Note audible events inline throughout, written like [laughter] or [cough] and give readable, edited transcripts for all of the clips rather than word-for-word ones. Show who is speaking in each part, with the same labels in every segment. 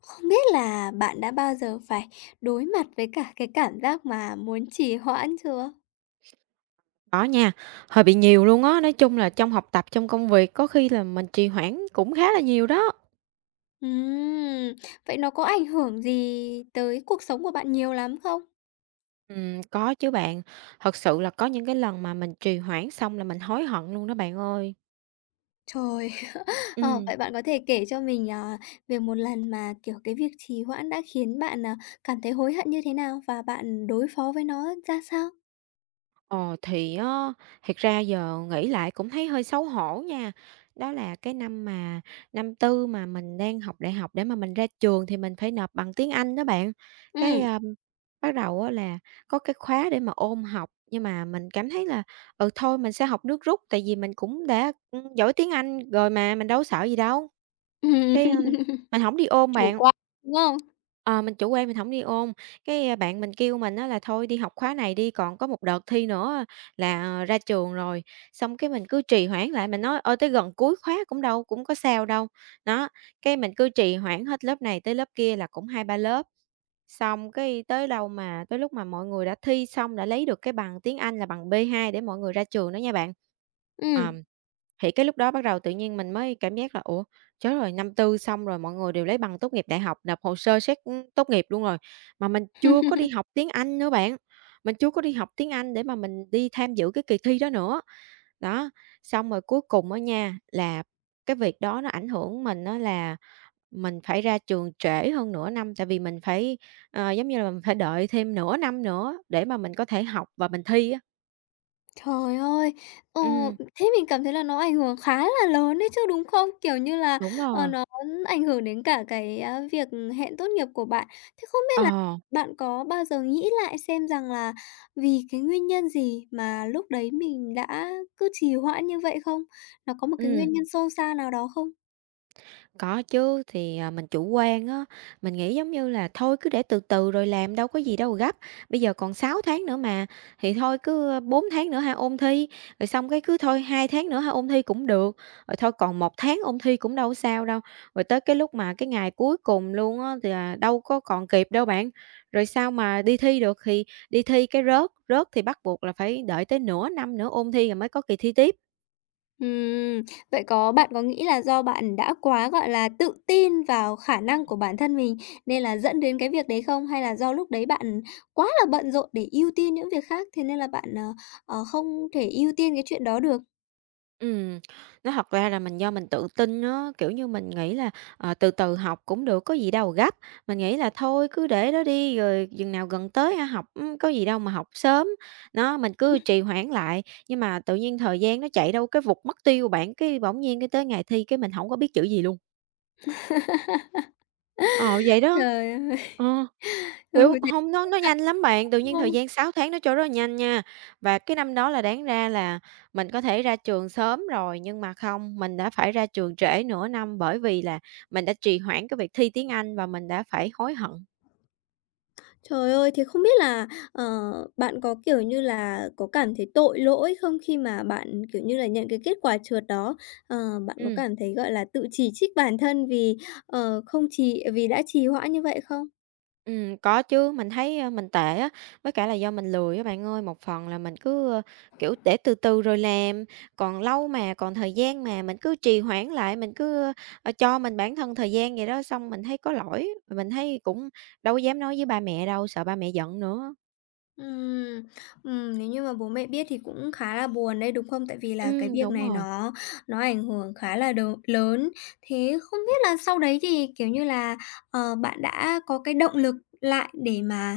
Speaker 1: Không biết là bạn đã bao giờ phải đối mặt với cả cái cảm giác mà muốn trì hoãn chưa?
Speaker 2: Có nha, hơi bị nhiều luôn á, nói chung là trong học tập, trong công việc có khi là mình trì hoãn cũng khá là nhiều đó.
Speaker 1: Ừm, vậy nó có ảnh hưởng gì tới cuộc sống của bạn nhiều lắm không?
Speaker 2: Có chứ bạn, thật sự là có những cái lần mà mình trì hoãn xong là mình hối hận luôn đó bạn ơi.
Speaker 1: Trời! [laughs] Ờ,
Speaker 2: Ừm.
Speaker 1: vậy bạn có thể kể cho mình, về một lần mà, kiểu, cái việc trì hoãn đã khiến bạn, cảm thấy hối hận như thế nào và bạn đối phó với nó ra sao?
Speaker 2: Ờ, thì á, thiệt ra giờ nghĩ lại cũng thấy hơi xấu hổ nha. Đó là cái năm mà năm tư mà mình đang học đại học để mà mình ra trường thì mình phải nộp bằng tiếng Anh đó bạn. Cái,
Speaker 1: Ừm.
Speaker 2: bắt đầu á là có cái khóa để mà ôn học, nhưng mà mình cảm thấy là, ừ, thôi mình sẽ học nước rút, tại vì mình cũng đã, giỏi tiếng Anh rồi mà, mình đâu có sợ gì đâu. Cái,
Speaker 1: [laughs]
Speaker 2: mình không đi ôn
Speaker 1: Chủ
Speaker 2: bạn.
Speaker 1: quan, đúng không?
Speaker 2: Ờ, mình chủ quan mình không đi ôn, cái, bạn mình kêu mình á là "Thôi đi học khóa này đi, còn có một đợt thi nữa là ra trường rồi." Xong cái mình cứ trì hoãn lại, mình nói: "Ôi, tới gần cuối khóa cũng đâu cũng có sao đâu." Đó, cái mình cứ trì hoãn hết lớp này tới lớp kia là cũng 2 3 lớp, xong cái tới đâu mà tới lúc mà mọi người đã thi xong, đã lấy được cái bằng tiếng Anh là bằng B2 để mọi người ra trường đó nha bạn. Ờ.
Speaker 1: Ừm.
Speaker 2: Thì cái lúc đó bắt đầu tự nhiên mình mới cảm giác là "Ủa, chết rồi, năm tư xong rồi, mọi người đều lấy bằng tốt nghiệp đại học, nộp hồ sơ xét, tốt nghiệp luôn rồi, mà mình chưa có đi
Speaker 1: [laughs]
Speaker 2: học tiếng Anh nữa bạn, mình chưa có đi học tiếng Anh để mà mình đi tham dự cái kỳ thi đó nữa." Đó, xong rồi cuối cùng ở nha, là cái việc đó nó ảnh hưởng mình đó là mình phải ra trường trễ hơn nửa năm, tại vì mình phải, giống như là, mình phải đợi thêm nửa năm nữa để mà mình có thể học và mình thi á.
Speaker 1: Trời ơi! Ờ,
Speaker 2: Ừm,
Speaker 1: thế mình cảm thấy là nó ảnh hưởng khá là lớn đấy chứ, đúng không? Kiểu như là,
Speaker 2: đúng rồi,
Speaker 1: nó ảnh hưởng đến cả cái, việc hẹn tốt nghiệp của bạn. Thế không biết là
Speaker 2: ờ,
Speaker 1: bạn có bao giờ nghĩ lại xem rằng là vì cái nguyên nhân gì mà lúc đấy mình đã cứ trì hoãn như vậy không? Nó có một cái
Speaker 2: ừ,
Speaker 1: nguyên nhân sâu xa nào đó không?
Speaker 2: có chứ, thì, mình chủ quan á, mình nghĩ giống như là thôi cứ để từ từ rồi làm, đâu có gì đâu gấp, bây giờ còn 6 tháng nữa mà, thì thôi cứ, 4 tháng nữa ha ôn thi, rồi xong cái cứ thôi 2 tháng nữa ha ôn thi cũng được, rồi thôi còn một tháng ôn thi cũng đâu sao đâu. Rồi tới cái lúc mà cái ngày cuối cùng luôn á, thì là đâu có còn kịp đâu bạn, rồi sao mà đi thi được, thì đi thi cái rớt, rớt thì bắt buộc là phải đợi tới nửa năm nữa ôn thi rồi mới có kỳ thi tiếp.
Speaker 1: Ừm, vậy bạn có nghĩ là do bạn đã quá, gọi là, tự tin vào khả năng của bản thân mình nên là dẫn đến cái việc đấy không? Hay là do lúc đấy bạn quá là bận rộn để ưu tiên những việc khác, thế nên là bạn, không thể ưu tiên cái chuyện đó được?
Speaker 2: Ừ, nó thật ra là mình do mình tự tin á, kiểu như, mình nghĩ là, từ từ học cũng được, có gì đâu gấp. Mình nghĩ là thôi cứ để đó đi, rồi chừng nào gần tới ha học, có gì đâu mà học sớm. Nó mình cứ trì hoãn lại, nhưng mà tự nhiên thời gian nó chạy đâu cái vụt mất tiêu bạn, cái bỗng nhiên cái tới ngày thi cái mình không có biết chữ gì luôn. Ờ, vậy đó.
Speaker 1: Trời ơi! [laughs]
Speaker 2: Ờ. Kiểu,
Speaker 1: Ừ, thế
Speaker 2: hông, nó nhanh lắm bạn, tự
Speaker 1: đúng
Speaker 2: nhiên thời
Speaker 1: không?
Speaker 2: gian 6 tháng nó trôi rất là nhanh nha. Và cái năm đó là đáng ra là mình có thể ra trường sớm rồi, nhưng mà không, mình đã phải ra trường trễ nửa năm bởi vì là mình đã trì hoãn cái việc thi tiếng Anh và mình đã phải hối hận.
Speaker 1: Trời ơi, thế không biết là, ờ, bạn có, kiểu như là, có cảm thấy tội lỗi không khi mà bạn, kiểu như là, nhận cái kết quả trượt đó? Bạn có
Speaker 2: Ừm.
Speaker 1: cảm thấy, gọi là, tự chỉ trích bản thân vì đã trì hoãn như vậy không?
Speaker 2: Có chứ, mình thấy, mình tệ á, với cả là do mình lười á bạn ơi. Một phần là mình cứ, kiểu, để từ từ rồi làm, còn lâu mà, còn thời gian mà, mình cứ trì hoãn lại, mình cứ, cho mình bản thân thời gian vậy đó, xong mình thấy có lỗi, mình thấy cũng đâu có dám nói với ba mẹ đâu, sợ ba mẹ giận nữa.
Speaker 1: Ừm, nếu như mà bố mẹ biết thì cũng khá là buồn đấy, đúng không? Tại vì là cái việc
Speaker 2: Đúng
Speaker 1: này
Speaker 2: rồi,
Speaker 1: nó ảnh hưởng khá là đầu lớn. Thế không biết là sau đấy thì, kiểu như là, bạn đã có cái động lực lại để mà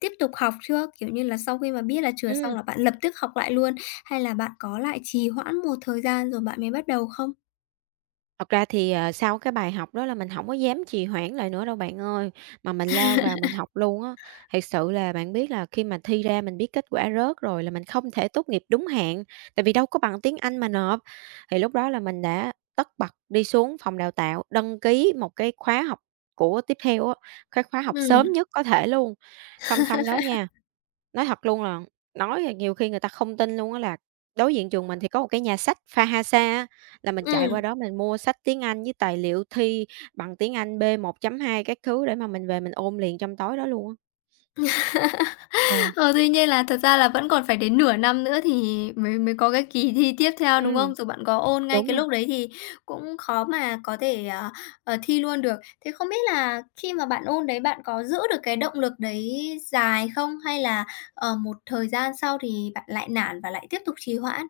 Speaker 1: tiếp tục học chưa? Kiểu như là, sau khi mà biết là trượt xong
Speaker 2: ừm.
Speaker 1: là bạn lập tức học lại luôn, hay là bạn có lại trì hoãn một thời gian rồi bạn mới bắt đầu không?
Speaker 2: Thật ra thì, sau cái bài học đó là mình không có dám trì hoãn lại nữa đâu bạn ơi, mà mình lao vào mình học luôn á. Thiệt sự là bạn biết là khi mà thi ra mình biết kết quả rớt rồi là mình không thể tốt nghiệp đúng hạn, tại vì đâu có bằng tiếng Anh mà nộp. Thì lúc đó là mình đã tất bật đi xuống phòng đào tạo, đăng ký một cái khóa học của tiếp theo á, cái khóa học
Speaker 1: Ừ,
Speaker 2: sớm nhất có thể luôn. Song song đó nha. Nói thật luôn là nói là nhiều khi người ta không tin luôn á là đối diện trường mình thì có một cái nhà sách Phahasa á, là mình chạy qua
Speaker 1: ừ.
Speaker 2: đó mình mua sách tiếng Anh với tài liệu thi bằng tiếng Anh B.2 các thứ để mà mình về mình ôn liền trong tối đó luôn á. Ờ.
Speaker 1: Ờ, tuy nhiên là thật ra là vẫn còn phải đến nửa năm nữa thì mới mới có cái kỳ thi tiếp theo, đúng
Speaker 2: Ừm,
Speaker 1: không? Rồi bạn có ôn ngay
Speaker 2: đúng
Speaker 1: cái
Speaker 2: rồi.
Speaker 1: lúc đấy thì cũng khó mà có thể, thi luôn được. Thế không biết là khi mà bạn ôn đấy bạn có giữ được cái động lực đấy dài không? Hay là, một thời gian sau thì bạn lại nản và lại tiếp tục trì hoãn?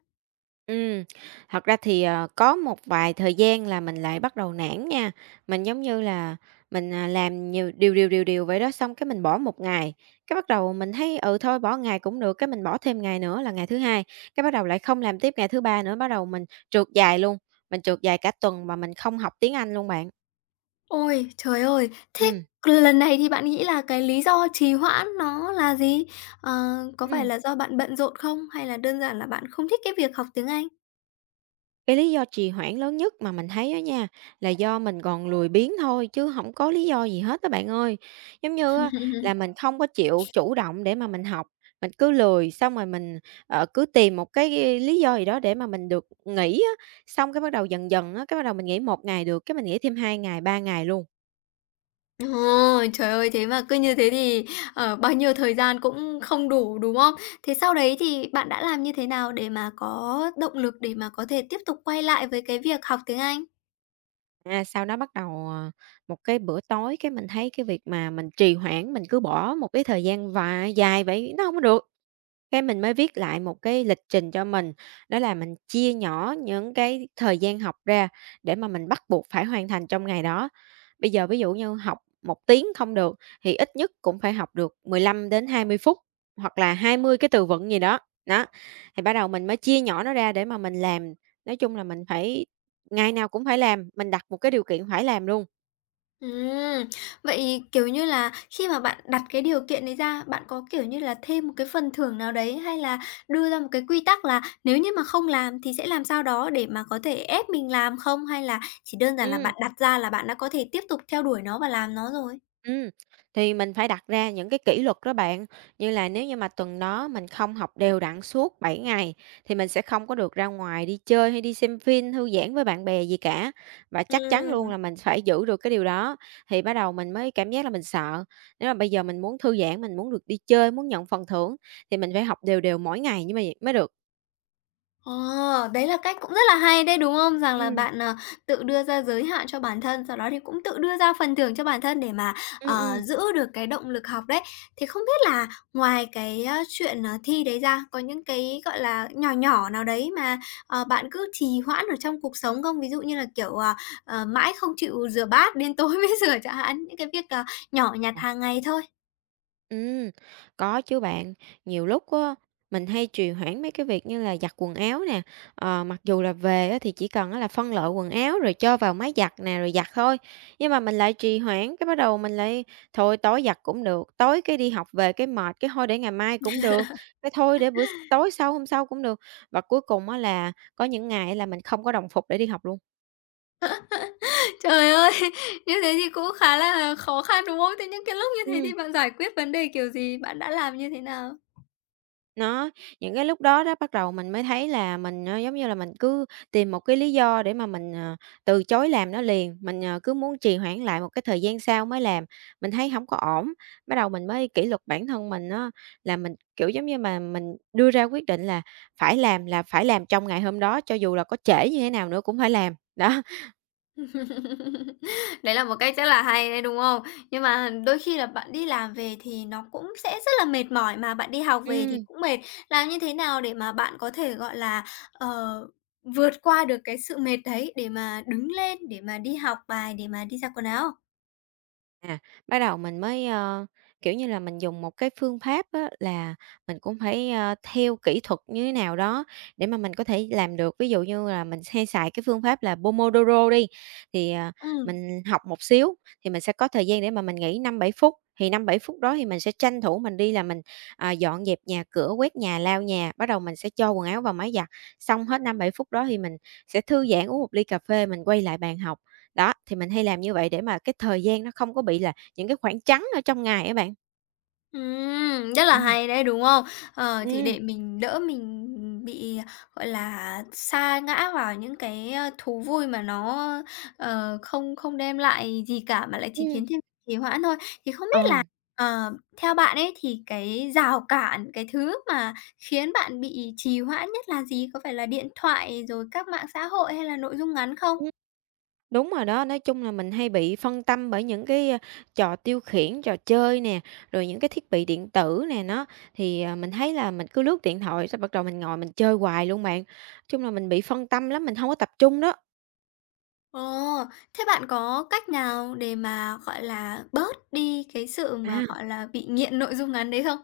Speaker 2: Ừ, thật ra thì, có một vài thời gian là mình lại bắt đầu nản nha. Mình, giống như là, mình, làm nhiều điều vậy đó, xong cái mình bỏ một ngày, cái bắt đầu mình thấy, ừ, thôi bỏ ngày cũng được, cái mình bỏ thêm ngày nữa là ngày thứ Hai, cái bắt đầu lại không làm tiếp ngày thứ Ba nữa, bắt đầu mình trượt dài luôn, mình trượt dài cả tuần mà mình không học tiếng Anh luôn bạn.
Speaker 1: Ôi, trời ơi! Thế
Speaker 2: Ừ.
Speaker 1: lần này thì bạn nghĩ là cái lý do trì hoãn nó là gì? Ờ, có phải
Speaker 2: Ừm.
Speaker 1: là do bạn bận rộn không? Hay là đơn giản là bạn không thích cái việc học tiếng Anh?
Speaker 2: Cái lý do trì hoãn lớn nhất mà mình thấy á nha, là do mình còn lười biếng thôi chứ không có lý do gì hết á bạn ơi. Giống như á là
Speaker 1: [laughs]
Speaker 2: mình không có chịu chủ động để mà mình học, mình cứ lười, xong rồi mình, cứ tìm một cái lý do gì đó để mà mình được nghỉ á, xong cái bắt đầu dần dần á, cái bắt đầu mình nghỉ một ngày được, cái mình nghỉ thêm 2 ngày, 3 ngày luôn.
Speaker 1: Ồ, trời ơi, thế mà cứ như thế thì, bao nhiêu thời gian cũng không đủ, đúng không? Thế sau đấy thì bạn đã làm như thế nào để mà có động lực để mà có thể tiếp tục quay lại với cái việc học tiếng Anh?
Speaker 2: À, sau đó bắt đầu, một cái bữa tối cái mình thấy cái việc mà mình trì hoãn, mình cứ bỏ một cái thời gian và dài vậy nó không có được. Cái mình mới viết lại một cái lịch trình cho mình, đó là mình chia nhỏ những cái thời gian học ra để mà mình bắt buộc phải hoàn thành trong ngày đó. Bây giờ ví dụ như học một tiếng không được thì ít nhất cũng phải học được 15 đến 20 phút, hoặc là 20 cái từ vựng gì đó. Đó, thì bắt đầu mình mới chia nhỏ nó ra để mà mình làm, nói chung là mình phải ngày nào cũng phải làm, mình đặt một cái điều kiện phải làm luôn.
Speaker 1: Ừm, vậy, kiểu như là, khi mà bạn đặt cái điều kiện đấy ra, bạn có, kiểu như là, thêm một cái phần thưởng nào đấy hay là đưa ra một cái quy tắc là nếu như mà không làm thì sẽ làm sao đó để mà có thể ép mình làm không? Hay là chỉ đơn giản là
Speaker 2: Ừm.
Speaker 1: bạn đặt ra là bạn đã có thể tiếp tục theo đuổi nó và làm nó rồi?
Speaker 2: Ừm, thì mình phải đặt ra những cái kỷ luật đó bạn, như là nếu như mà tuần đó mình không học đều đặn suốt 7 ngày thì mình sẽ không có được ra ngoài đi chơi hay đi xem phim, thư giãn với bạn bè gì cả. Và chắc chắn luôn
Speaker 1: Ừm.
Speaker 2: là mình phải giữ được cái điều đó thì bắt đầu mình mới cảm giác là mình sợ. Nếu mà bây giờ mình muốn thư giãn, mình muốn được đi chơi, muốn nhận phần thưởng thì mình phải học đều đều mỗi ngày nhưng mà mới được.
Speaker 1: Ờ, đấy là cách cũng rất là hay đấy, đúng không? Rằng là
Speaker 2: Ừm.
Speaker 1: bạn, tự đưa ra giới hạn cho bản thân, sau đó thì cũng tự đưa ra phần thưởng cho bản thân để mà,
Speaker 2: Ừm,
Speaker 1: ờ,
Speaker 2: ừm.
Speaker 1: giữ được cái động lực học đấy. Thế không biết là ngoài cái, chuyện, thi đấy ra, có những cái, gọi là, nhỏ nhỏ nào đấy mà, bạn cứ trì hoãn ở trong cuộc sống không? Ví dụ như là, kiểu, mãi không chịu rửa bát, đến tối [laughs] mới rửa chẳng hạn, những cái việc, nhỏ nhặt hàng ngày thôi.
Speaker 2: Ừm, có chứ bạn. Nhiều lúc á, mình hay trì hoãn mấy cái việc như là giặt quần áo nè. Ờ, mặc dù là về á, thì chỉ cần á, là phân loại quần áo rồi cho vào máy giặt nè, rồi giặt thôi. Nhưng mà mình lại trì hoãn, cái bắt đầu mình lại thôi tối giặt cũng được, tối cái đi học về cái mệt, cái thôi để ngày mai cũng được, cái thôi để bữa s tối sau, hôm sau cũng được. Và cuối cùng á, là có những ngày là mình không có đồng phục để đi học luôn.
Speaker 1: Trời ơi! [laughs] Như thế thì cũng khá là khó khăn, đúng không? Thế những cái lúc như thế
Speaker 2: Ừm.
Speaker 1: thì bạn giải quyết vấn đề kiểu gì? Bạn đã làm như thế nào?
Speaker 2: Nó những cái lúc đó đó bắt đầu mình mới thấy là mình, giống như là, mình cứ tìm một cái lý do để mà mình, từ chối làm nó liền, mình, cứ muốn trì hoãn lại một cái thời gian sau mới làm, mình thấy không có ổn. Bắt đầu mình mới kỷ luật bản thân mình á, là mình, kiểu, giống như mà mình đưa ra quyết định là phải làm trong ngày hôm đó, cho dù là có trễ như thế nào nữa cũng phải làm, đó.
Speaker 1: [laughs] Đấy là một cách rất là hay đấy, đúng không? Nhưng mà đôi khi là bạn đi làm về thì nó cũng sẽ rất là mệt mỏi, mà bạn đi học về thì
Speaker 2: Ừm.
Speaker 1: cũng mệt. Làm như thế nào để mà bạn có thể, gọi là, ờ, vượt qua được cái sự mệt đấy để mà đứng lên, để mà đi học bài, để mà đi giặt quần áo?
Speaker 2: À, bắt đầu mình mới, kiểu như là, mình dùng một cái phương pháp á là mình cũng phải, theo kỹ thuật như thế nào đó để mà mình có thể làm được. Ví dụ như là mình hay xài cái phương pháp là Pomodoro đi, thì,
Speaker 1: Ừm.
Speaker 2: mình học một xíu thì mình sẽ có thời gian để mà mình nghỉ năm bảy phút, thì năm bảy phút đó thì mình sẽ tranh thủ mình đi là mình, dọn dẹp nhà cửa, quét nhà, lau nhà, bắt đầu mình sẽ cho quần áo vào máy giặt. Xong hết năm bảy phút đó thì mình sẽ thư giãn, uống một ly cà phê, mình quay lại bàn học. Đó, thì mình hay làm như vậy để mà cái thời gian nó không có bị là những cái khoảng trắng ở trong ngày á bạn.
Speaker 1: Rất là
Speaker 2: Ừm.
Speaker 1: hay đấy, đúng không? Thì
Speaker 2: Ừm.
Speaker 1: để mình đỡ mình bị, gọi là, sa ngã vào những cái, thú vui mà nó, không không đem lại gì cả mà lại chỉ khiến
Speaker 2: Ừm.
Speaker 1: thêm trì hoãn thôi. Thì không
Speaker 2: Ờ.
Speaker 1: biết là, ờ, theo bạn ấy thì cái rào cản, cái thứ mà khiến bạn bị trì hoãn nhất là gì? Có phải là điện thoại rồi các mạng xã hội hay là nội dung ngắn không?
Speaker 2: ừm, Đúng rồi đó. Nói chung là mình hay bị phân tâm bởi những cái, trò tiêu khiển, trò chơi nè, rồi những cái thiết bị điện tử nè, nó thì, mình thấy là mình cứ lướt điện thoại xong bắt đầu mình ngồi mình chơi hoài luôn bạn. Chung là mình bị phân tâm lắm, mình hông có tập trung đó.
Speaker 1: Ồ, thế bạn có cách nào để mà, gọi là, bớt đi cái sự mà,
Speaker 2: À.
Speaker 1: gọi là, bị nghiện nội dung ngắn đấy không?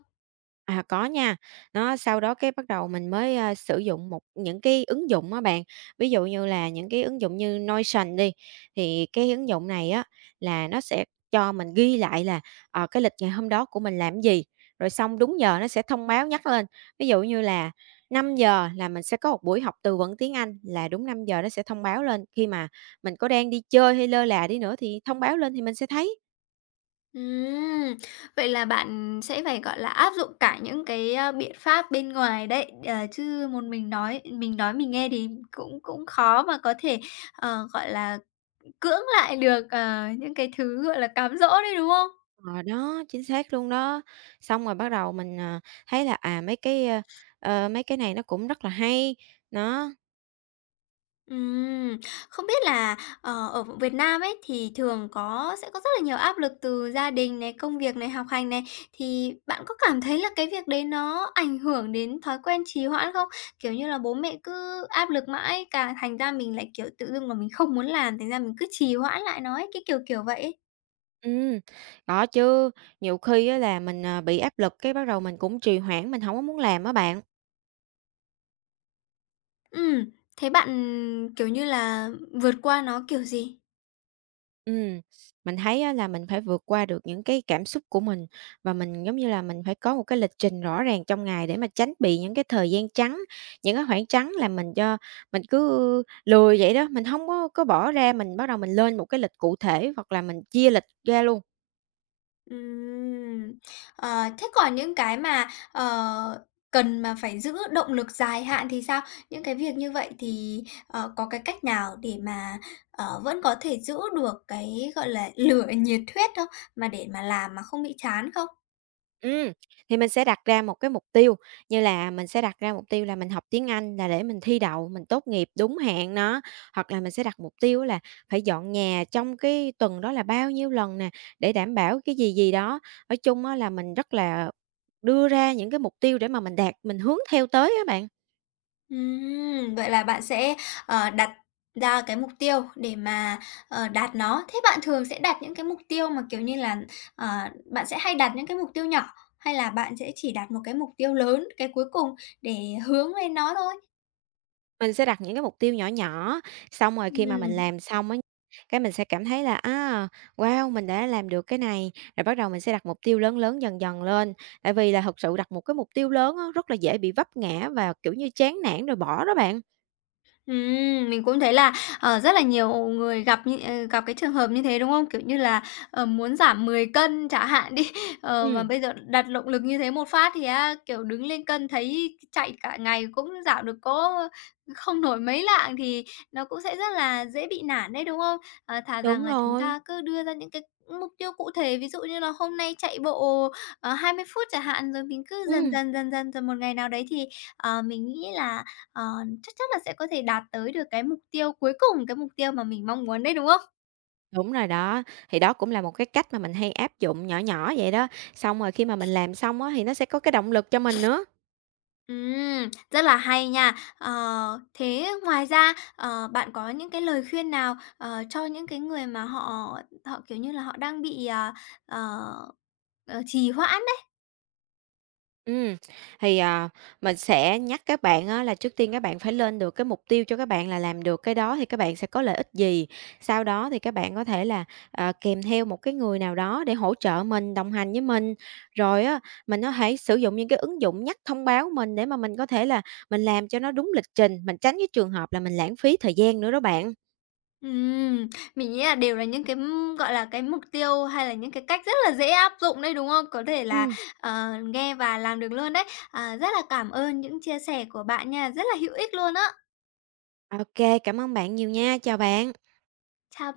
Speaker 2: À, có nha. Nó sau đó cái bắt đầu mình mới, sử dụng một những cái ứng dụng á bạn, ví dụ như là những cái ứng dụng như Notion đi, thì cái ứng dụng này á là nó sẽ cho mình ghi lại là, cái lịch ngày hôm đó của mình làm gì, rồi xong đúng giờ nó sẽ thông báo nhắc lên. Ví dụ như là 5 giờ là mình sẽ có một buổi học từ vựng tiếng Anh, là đúng 5 giờ nó sẽ thông báo lên, khi mà mình có đang đi chơi hay lơ là đi nữa thì thông báo lên thì mình sẽ thấy.
Speaker 1: Ừm, vậy là bạn sẽ phải, gọi là, áp dụng cả những cái, biện pháp bên ngoài đấy, chứ một mình nói mình nói mình nghe thì cũng cũng khó mà có thể, gọi là, cưỡng lại được, những cái thứ, gọi là, cám dỗ đấy, đúng không?
Speaker 2: Ờ, đó, chính xác luôn đó. Xong rồi bắt đầu mình, thấy là, mấy cái, mấy cái này nó cũng rất là hay, nó
Speaker 1: Ừm, không biết là, ở Việt Nam ấy thì thường sẽ có rất là nhiều áp lực từ gia đình này, công việc này, học hành này, thì bạn có cảm thấy là cái việc đấy nó ảnh hưởng đến thói quen trì hoãn không? Kiểu như là, bố mẹ cứ áp lực mãi, cả thành ra mình lại, kiểu, tự dưng mà mình không muốn làm, thành ra mình cứ trì hoãn lại nó ấy, kiểu vậy ấy.
Speaker 2: ừm, đó, chứ nhiều khi á là mình, bị áp lực cái bắt đầu mình cũng trì hoãn, mình hổng có muốn làm á bạn.
Speaker 1: Ừm, thế bạn, kiểu như là, vượt qua nó kiểu gì?
Speaker 2: Ừm, mình thấy á là mình phải vượt qua được những cái cảm xúc của mình và mình, giống như là, mình phải có một cái lịch trình rõ ràng trong ngày để mà tránh bị những cái thời gian trắng, những cái khoảng trắng là mình cho mình cứ lười vậy đó, mình không có bỏ ra, mình bắt đầu mình lên một cái lịch cụ thể hoặc là mình chia lịch ra luôn.
Speaker 1: Ừm. Ờ, thế còn những cái mà, ờ, cần mà phải giữ động lực dài hạn thì sao? Những cái việc như vậy thì, có cái cách nào để mà, vẫn có thể giữ được cái, gọi là, lửa nhiệt huyết không? Mà để mà làm mà không bị chán không?
Speaker 2: Ừm, thì mình sẽ đặt ra một cái mục tiêu, như là mình sẽ đặt ra mục tiêu là mình học tiếng Anh là để mình thi đậu, mình tốt nghiệp đúng hạn nó, hoặc là mình sẽ đặt mục tiêu là phải dọn nhà trong cái tuần đó là bao nhiêu lần nè, để đảm bảo cái gì gì đó. Nói chung á là mình rất là đưa ra những cái mục tiêu để mà mình đạt, mình hướng theo tới á bạn.
Speaker 1: Vậy là bạn sẽ, đặt ra cái mục tiêu để mà, đạt nó. Thế bạn thường sẽ đặt những cái mục tiêu mà, kiểu như là, ờ, bạn sẽ hay đặt những cái mục tiêu nhỏ, hay là bạn sẽ chỉ đặt một cái mục tiêu lớn, cái cuối cùng để hướng lên nó thôi?
Speaker 2: Mình sẽ đặt những cái mục tiêu nhỏ nhỏ, xong rồi khi mà mình
Speaker 1: Ừm.
Speaker 2: làm xong á, cái mình sẽ cảm thấy là, á, wow, mình đã làm được cái này, rồi bắt đầu mình sẽ đặt mục tiêu lớn lớn dần dần lên. Tại vì là thực sự đặt một cái mục tiêu lớn á, rất là dễ bị vấp ngã và, kiểu như, chán nản rồi bỏ đó bạn.
Speaker 1: Mình cũng thấy là, rất là nhiều người gặp cái trường hợp như thế, đúng không? Kiểu như là, muốn giảm 10 cân chẳng hạn đi, [laughs] mà
Speaker 2: Ừm.
Speaker 1: bây giờ đặt động lực như thế một phát thì á, kiểu, đứng lên cân thấy chạy cả ngày cũng giảm được có không nổi mấy lạng thì nó cũng sẽ rất là dễ bị nản đấy, đúng không? Thà rằng
Speaker 2: Đúng
Speaker 1: là chúng
Speaker 2: rồi,
Speaker 1: ta cứ đưa ra những cái mục tiêu cụ thể, ví dụ như là hôm nay chạy bộ, 20 phút chẳng hạn, rồi mình cứ dần
Speaker 2: ừm,
Speaker 1: dần, dần dần, rồi một ngày nào đấy thì, ờ, mình nghĩ là Ờ, chắc chắn là sẽ có thể đạt tới được cái mục tiêu cuối cùng, cái mục tiêu mà mình mong muốn đấy, đúng không?
Speaker 2: đúng rồi đó. Thì đó cũng là một cái cách mà mình hay áp dụng nhỏ nhỏ vậy đó, xong rồi khi mà mình làm xong á, thì nó sẽ có cái động lực cho mình nữa.
Speaker 1: Rất là hay nha. Ờ, thế ngoài ra, bạn có những cái lời khuyên nào, cho những cái người mà họ họ, kiểu như là, họ đang bị, ờ, ờ, trì hoãn đấy?
Speaker 2: Ừ, thì, mình sẽ nhắc các bạn á là trước tiên các bạn phải lên được cái mục tiêu cho các bạn là làm được cái đó thì các bạn sẽ có lợi ích gì. Sau đó thì các bạn có thể là, kèm theo một cái người nào đó để hỗ trợ mình, đồng hành với mình. Rồi á, mình có thể sử dụng những cái ứng dụng nhắc thông báo mình để mà mình có thể là mình làm cho nó đúng lịch trình, mình tránh cái trường hợp là mình lãng phí thời gian nữa đó bạn.
Speaker 1: Ừm, mình nghĩ là đều là những cái, gọi là, cái mục tiêu hay là những cái cách rất là dễ áp dụng đấy, đúng không? Có thể
Speaker 2: Ừ,
Speaker 1: là, nghe và làm được luôn đấy. À, rất là cảm ơn những chia sẻ của bạn nha, rất là hữu ích luôn á.
Speaker 2: OK, cảm ơn bạn nhiều nha, chào bạn.
Speaker 1: Chào